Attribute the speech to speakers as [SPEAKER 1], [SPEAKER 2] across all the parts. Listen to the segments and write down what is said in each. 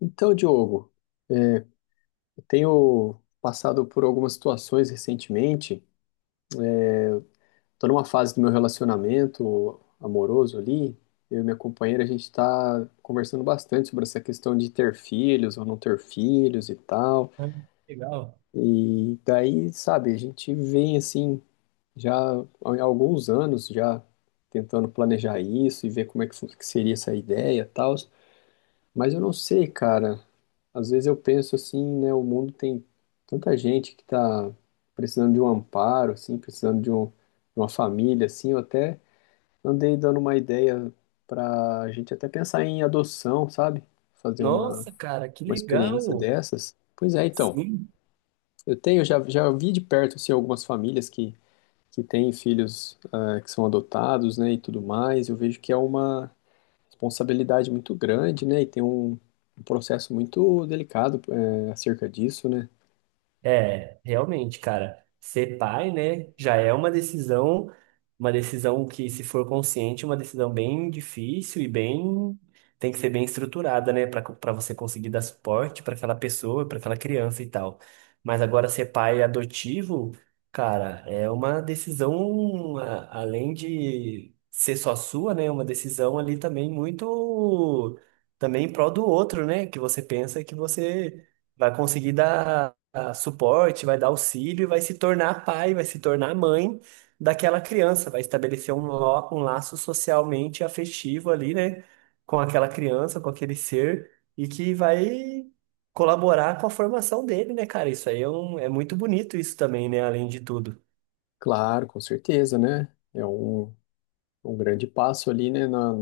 [SPEAKER 1] Então, Diogo, eu tenho passado por algumas situações recentemente. Estou numa fase do meu relacionamento amoroso ali. Eu e minha companheira, a gente está conversando bastante sobre essa questão de ter filhos ou não ter filhos e tal.
[SPEAKER 2] Ah, legal.
[SPEAKER 1] E daí, sabe, a gente vem assim, já há alguns anos já tentando planejar isso e ver como é que seria essa ideia e tal. Mas eu não sei, cara. Às vezes eu penso assim, né? O mundo tem tanta gente que tá precisando de um amparo, assim, precisando de uma família, assim. Eu até andei dando uma ideia pra gente até pensar em adoção, sabe? Fazer uma,
[SPEAKER 2] Nossa, cara, que
[SPEAKER 1] uma experiência
[SPEAKER 2] legal!
[SPEAKER 1] dessas. Pois é, então.
[SPEAKER 2] Sim.
[SPEAKER 1] Eu tenho, já vi de perto, assim, algumas famílias que têm filhos, que são adotados, né, e tudo mais. Eu vejo que é uma responsabilidade muito grande, né? E tem um processo muito delicado acerca disso, né?
[SPEAKER 2] É, realmente, cara, ser pai, né, já é uma decisão que, se for consciente, é uma decisão bem difícil e bem, tem que ser bem estruturada, né, para você conseguir dar suporte para aquela pessoa, para aquela criança e tal. Mas agora ser pai adotivo, cara, é uma decisão além de ser só sua, né, uma decisão ali também muito também em prol do outro, né, que você pensa que você vai conseguir dar suporte, vai dar auxílio e vai se tornar pai, vai se tornar mãe daquela criança, vai estabelecer um laço socialmente afetivo ali, né, com aquela criança, com aquele ser, e que vai colaborar com a formação dele, né, cara? Isso aí é, é muito bonito isso também, né, além de tudo.
[SPEAKER 1] Claro, com certeza, né? Um grande passo ali, né? Na,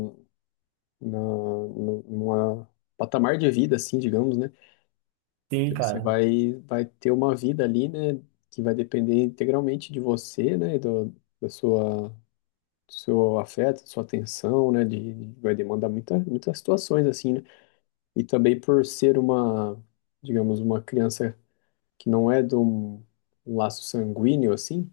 [SPEAKER 1] na, no- numa patamar de vida, assim, digamos, né?
[SPEAKER 2] Sim,
[SPEAKER 1] Porque você
[SPEAKER 2] cara.
[SPEAKER 1] vai, vai ter uma vida ali, né? Que vai depender integralmente de você, né? Do seu afeto, sua atenção, né? Vai demandar muitas situações, assim, né? E também por ser digamos, uma criança que não é de um laço sanguíneo assim,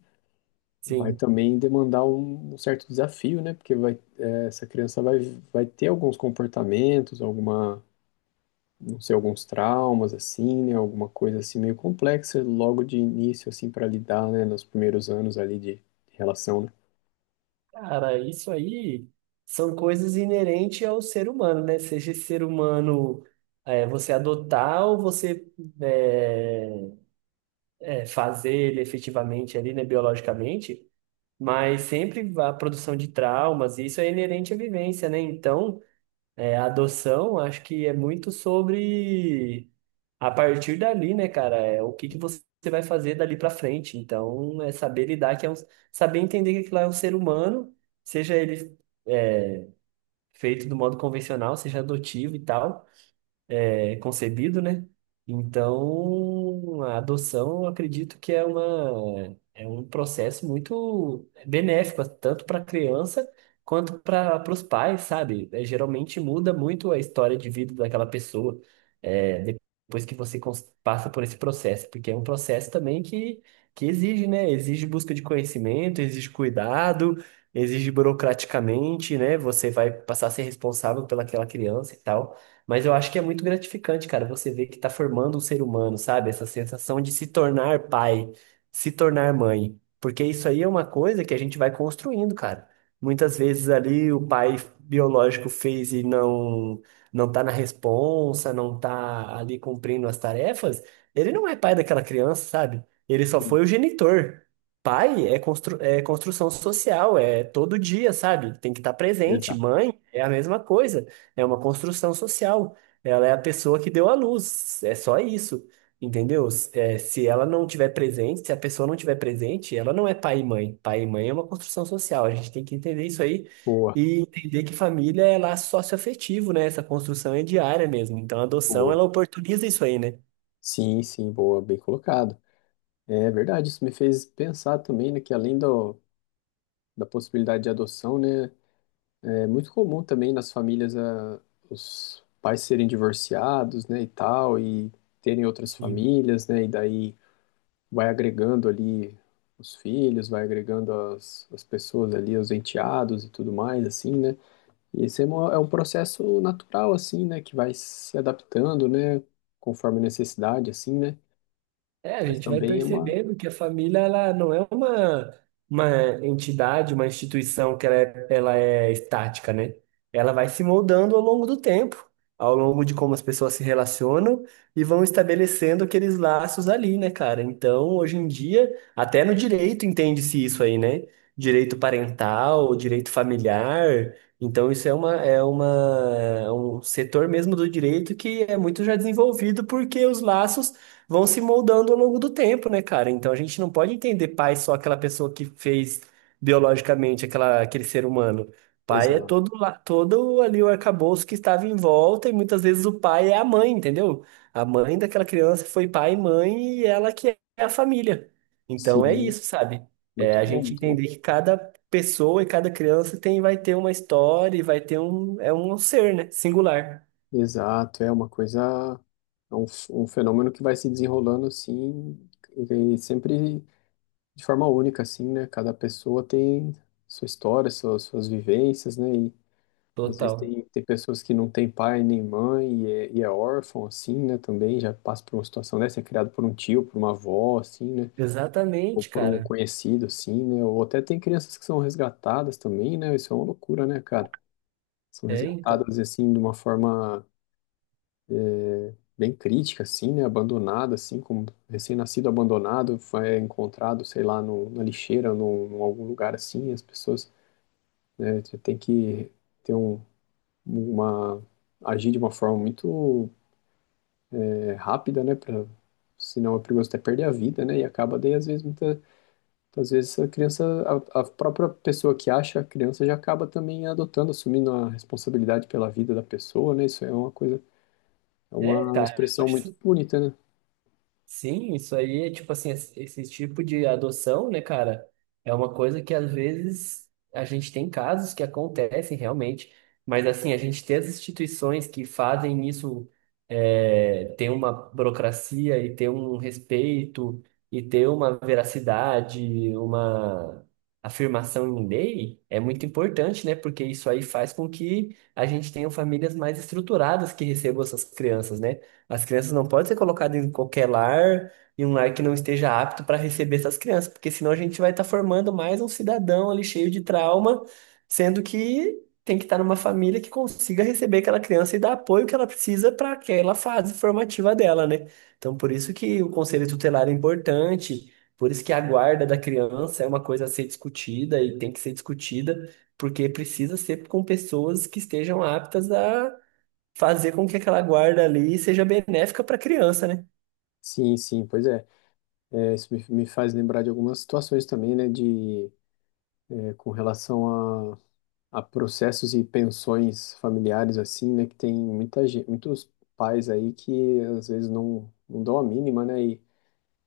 [SPEAKER 1] vai
[SPEAKER 2] Sim.
[SPEAKER 1] também demandar um certo desafio, né? Porque essa criança vai ter alguns comportamentos, não sei, alguns traumas assim, né? Alguma coisa assim meio complexa logo de início assim para lidar, né? Nos primeiros anos ali de relação, né?
[SPEAKER 2] Cara, isso aí são coisas inerentes ao ser humano, né? Seja esse ser humano, é, você adotar ou você eh, é, fazer ele efetivamente ali, né, biologicamente, mas sempre a produção de traumas, e isso é inerente à vivência, né? Então, é, a adoção, acho que é muito sobre a partir dali, né, cara, é o que que você vai fazer dali pra frente. Então, é saber lidar, que é um, saber entender que aquilo lá é um ser humano, seja ele feito do modo convencional, seja adotivo e tal. É, concebido, né? Então, a adoção, eu acredito que é uma, é um processo muito benéfico, tanto para a criança quanto para os pais, sabe? É, geralmente muda muito a história de vida daquela pessoa, é, depois que você passa por esse processo, porque é um processo também que exige, né? Exige busca de conhecimento, exige cuidado, exige burocraticamente, né? Você vai passar a ser responsável pelaquela criança e tal. Mas eu acho que é muito gratificante, cara, você ver que tá formando um ser humano, sabe? Essa sensação de se tornar pai, se tornar mãe. Porque isso aí é uma coisa que a gente vai construindo, cara. Muitas vezes ali o pai biológico fez e não tá na responsa, não tá ali cumprindo as tarefas, ele não é pai daquela criança, sabe? Ele só
[SPEAKER 1] Sim,
[SPEAKER 2] foi o genitor. Pai é, constru é construção social, é todo dia, sabe? Tem que estar presente.
[SPEAKER 1] exato.
[SPEAKER 2] Mãe é a mesma coisa. É uma construção social. Ela é a pessoa que deu à luz. É só isso. Entendeu? É, se ela não tiver presente, se a pessoa não tiver presente, ela não é pai e mãe. Pai e mãe é uma construção social. A gente tem que entender isso aí
[SPEAKER 1] Boa,
[SPEAKER 2] e entender que família é laço socioafetivo, né? Essa construção é diária mesmo. Então, a adoção,
[SPEAKER 1] boa.
[SPEAKER 2] ela oportuniza isso aí, né?
[SPEAKER 1] Sim, sim, boa, bem colocado. É verdade, isso me fez pensar também, né, que da possibilidade de adoção, né, é muito comum também nas famílias, os pais serem divorciados, né, e tal, e terem outras
[SPEAKER 2] Sim.
[SPEAKER 1] famílias, né, e daí vai agregando ali os filhos, vai agregando as pessoas ali, os enteados e tudo mais, assim, né. E é um processo natural, assim, né, que vai se adaptando, né, conforme a necessidade, assim, né.
[SPEAKER 2] É, a
[SPEAKER 1] Mas
[SPEAKER 2] gente vai
[SPEAKER 1] também é uma...
[SPEAKER 2] percebendo que a família ela não é uma entidade, uma instituição que ela é estática, né? Ela vai se moldando ao longo do tempo, ao longo de como as pessoas se relacionam e vão estabelecendo aqueles laços ali, né, cara? Então, hoje em dia, até no direito entende-se isso aí, né? Direito parental, direito familiar. Então, isso é uma, é uma, é um setor mesmo do direito que é muito já desenvolvido porque os laços vão se moldando ao longo do tempo, né, cara? Então a gente não pode entender pai só aquela pessoa que fez biologicamente aquela, aquele ser humano. Pai é
[SPEAKER 1] Exato.
[SPEAKER 2] todo, todo ali o arcabouço que estava em volta, e muitas vezes o pai é a mãe, entendeu? A mãe daquela criança foi pai e mãe, e ela que é a família. Então é
[SPEAKER 1] Sim,
[SPEAKER 2] isso, sabe? É
[SPEAKER 1] muito
[SPEAKER 2] a
[SPEAKER 1] bom,
[SPEAKER 2] gente
[SPEAKER 1] muito bom.
[SPEAKER 2] entender que cada pessoa e cada criança tem, vai ter uma história e vai ter um, é um ser, né? Singular.
[SPEAKER 1] Exato, é uma coisa, um fenômeno que vai se desenrolando assim, e sempre de forma única, assim, né? Cada pessoa tem sua história, suas vivências, né? E às vezes
[SPEAKER 2] Total.
[SPEAKER 1] tem pessoas que não têm pai nem mãe e é órfão, assim, né? Também já passa por uma situação dessa, é criado por um tio, por uma avó, assim, né? Ou
[SPEAKER 2] Exatamente,
[SPEAKER 1] por um
[SPEAKER 2] cara.
[SPEAKER 1] conhecido, assim, né? Ou até tem crianças que são resgatadas também, né? Isso é uma loucura, né, cara? São
[SPEAKER 2] É, então.
[SPEAKER 1] resgatadas, assim, de uma forma bem crítica, assim, né? Abandonada, assim, como recém-nascido abandonado, foi encontrado, sei lá, no, na lixeira, num algum lugar assim. As pessoas, né, já tem que ter um, uma agir de uma forma muito rápida, né? Pra, senão é perigoso até perder a vida, né? E acaba daí, às vezes, às vezes a própria pessoa que acha a criança já acaba também adotando, assumindo a responsabilidade pela vida da pessoa, né? Isso é uma coisa, é
[SPEAKER 2] É,
[SPEAKER 1] uma
[SPEAKER 2] cara,
[SPEAKER 1] expressão
[SPEAKER 2] acho
[SPEAKER 1] muito
[SPEAKER 2] que
[SPEAKER 1] bonita, né?
[SPEAKER 2] sim, isso aí é tipo assim, esse tipo de adoção, né, cara, é uma coisa que às vezes a gente tem casos que acontecem realmente, mas assim, a gente ter as instituições que fazem isso é, ter uma burocracia e ter um respeito e ter uma veracidade, uma afirmação em lei é muito importante, né, porque isso aí faz com que a gente tenha famílias mais estruturadas que recebam essas crianças, né? As crianças não podem ser colocadas em qualquer lar, em um lar que não esteja apto para receber essas crianças, porque senão a gente vai estar formando mais um cidadão ali cheio de trauma, sendo que tem que estar numa família que consiga receber aquela criança e dar apoio que ela precisa para aquela fase formativa dela, né? Então, por isso que o conselho tutelar é importante, por isso que a guarda da criança é uma coisa a ser discutida e tem que ser discutida, porque precisa ser com pessoas que estejam aptas a fazer com que aquela guarda ali seja benéfica para a criança, né?
[SPEAKER 1] Sim, sim, pois é. É, isso me faz lembrar de algumas situações também, né, com relação a processos e pensões familiares, assim, né, que tem muitos pais aí que às vezes não dão a mínima, né, e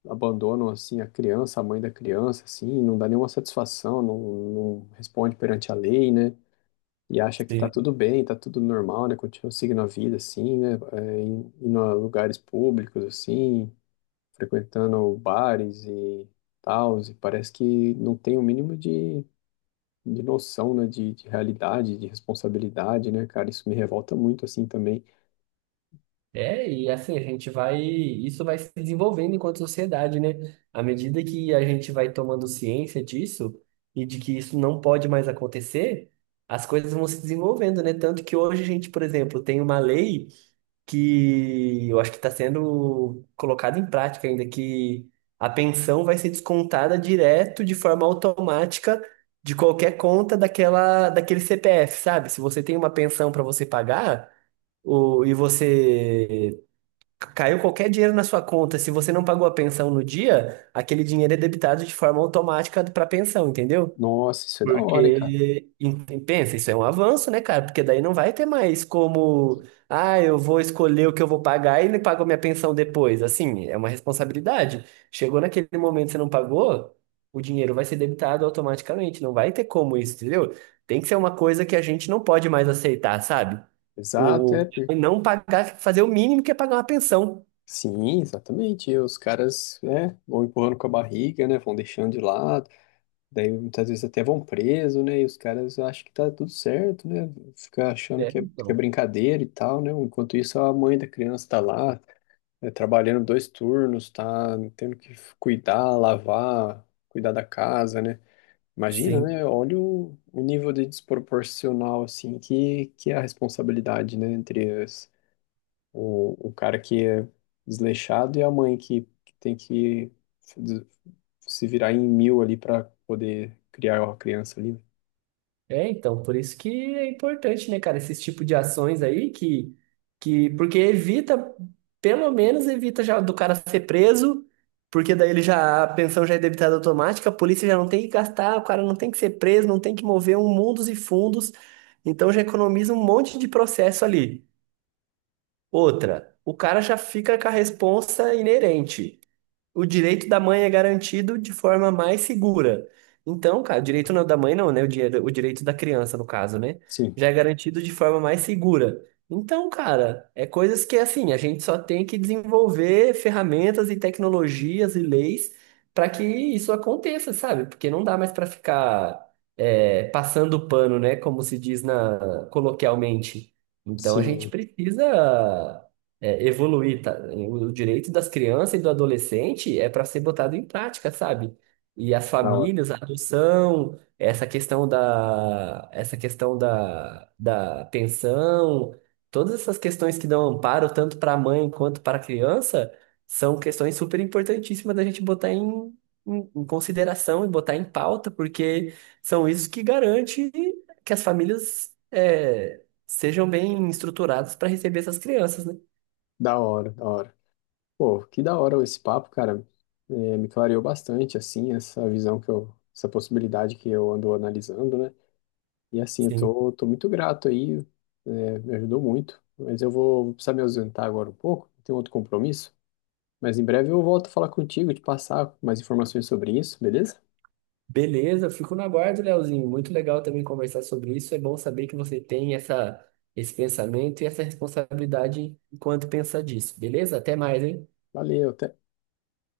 [SPEAKER 1] abandonam, assim, a criança, a mãe da criança, assim, não dá nenhuma satisfação, não responde perante a lei, né, e acha que tá
[SPEAKER 2] Sim.
[SPEAKER 1] tudo bem, tá tudo normal, né, continua seguindo a vida, assim, né, indo a lugares públicos, assim, frequentando bares e tal, e parece que não tem o mínimo de noção, né, de realidade, de responsabilidade, né, cara? Isso me revolta muito, assim, também.
[SPEAKER 2] É, e assim, a gente vai, isso vai se desenvolvendo enquanto sociedade, né? À medida que a gente vai tomando ciência disso e de que isso não pode mais acontecer, as coisas vão se desenvolvendo, né? Tanto que hoje a gente, por exemplo, tem uma lei. Que eu acho que está sendo colocado em prática ainda, que a pensão vai ser descontada direto de forma automática de qualquer conta daquela, daquele CPF, sabe? Se você tem uma pensão para você pagar, o, e você caiu qualquer dinheiro na sua conta, se você não pagou a pensão no dia, aquele dinheiro é debitado de forma automática para a pensão, entendeu?
[SPEAKER 1] Nossa, isso é da hora, hein, cara?
[SPEAKER 2] Porque, pensa, isso é um avanço, né, cara? Porque daí não vai ter mais como, ah, eu vou escolher o que eu vou pagar e ele paga a minha pensão depois. Assim, é uma responsabilidade. Chegou naquele momento que você não pagou, o dinheiro vai ser debitado automaticamente. Não vai ter como isso, entendeu? Tem que ser uma coisa que a gente não pode mais aceitar, sabe?
[SPEAKER 1] Exato,
[SPEAKER 2] O
[SPEAKER 1] é.
[SPEAKER 2] o
[SPEAKER 1] per-
[SPEAKER 2] não pagar, fazer o mínimo que é pagar uma pensão.
[SPEAKER 1] Sim, exatamente. E os caras, né, vão empurrando com a barriga, né, vão deixando de lado, daí muitas vezes até vão preso, né, e os caras acham que tá tudo certo, né, fica achando
[SPEAKER 2] É,
[SPEAKER 1] que é
[SPEAKER 2] então.
[SPEAKER 1] brincadeira e tal, né, enquanto isso a mãe da criança tá lá, né, trabalhando dois turnos, tá tendo que cuidar, lavar, cuidar da casa, né? Imagina,
[SPEAKER 2] Sim.
[SPEAKER 1] né? Olha o nível de desproporcional, assim, que é a responsabilidade, né? O cara que é desleixado e a mãe que tem que se virar em mil ali para poder criar uma criança ali.
[SPEAKER 2] É, então, por isso que é importante, né, cara, esses tipo de ações aí que porque evita, pelo menos evita já do cara ser preso, porque daí ele já, a pensão já é debitada automática, a polícia já não tem que gastar, o cara não tem que ser preso, não tem que mover um mundos e fundos, então já economiza um monte de processo ali. Outra, o cara já fica com a responsa inerente o direito da mãe é garantido de forma mais segura. Então, cara, o direito da mãe não, né? O, o direito da criança, no caso, né?
[SPEAKER 1] Sim,
[SPEAKER 2] Já é garantido de forma mais segura. Então, cara, é coisas que, assim, a gente só tem que desenvolver ferramentas e tecnologias e leis para que isso aconteça, sabe? Porque não dá mais para ficar é, passando pano, né? Como se diz na, coloquialmente. Então, a gente
[SPEAKER 1] sim,
[SPEAKER 2] precisa é, evoluir, tá? O direito das crianças e do adolescente é para ser botado em prática, sabe? E as
[SPEAKER 1] da hora,
[SPEAKER 2] famílias, a adoção, essa questão da, da pensão, todas essas questões que dão amparo tanto para a mãe quanto para a criança, são questões super importantíssimas da gente botar em, em, em consideração e botar em pauta, porque são isso que garante que as famílias é, sejam bem estruturadas para receber essas crianças, né?
[SPEAKER 1] da hora, da hora. Pô, que da hora esse papo, cara. É, me clareou bastante, assim, essa visão essa possibilidade que eu ando analisando, né? E assim,
[SPEAKER 2] Sim.
[SPEAKER 1] tô muito grato aí, me ajudou muito. Mas eu vou precisar me ausentar agora um pouco, tenho outro compromisso. Mas em breve eu volto a falar contigo, te passar mais informações sobre isso, beleza?
[SPEAKER 2] Beleza, fico na guarda, Leozinho. Muito legal também conversar sobre isso. É bom saber que você tem essa, esse pensamento e essa responsabilidade enquanto pensa disso. Beleza? Até mais, hein?
[SPEAKER 1] Valeu, até.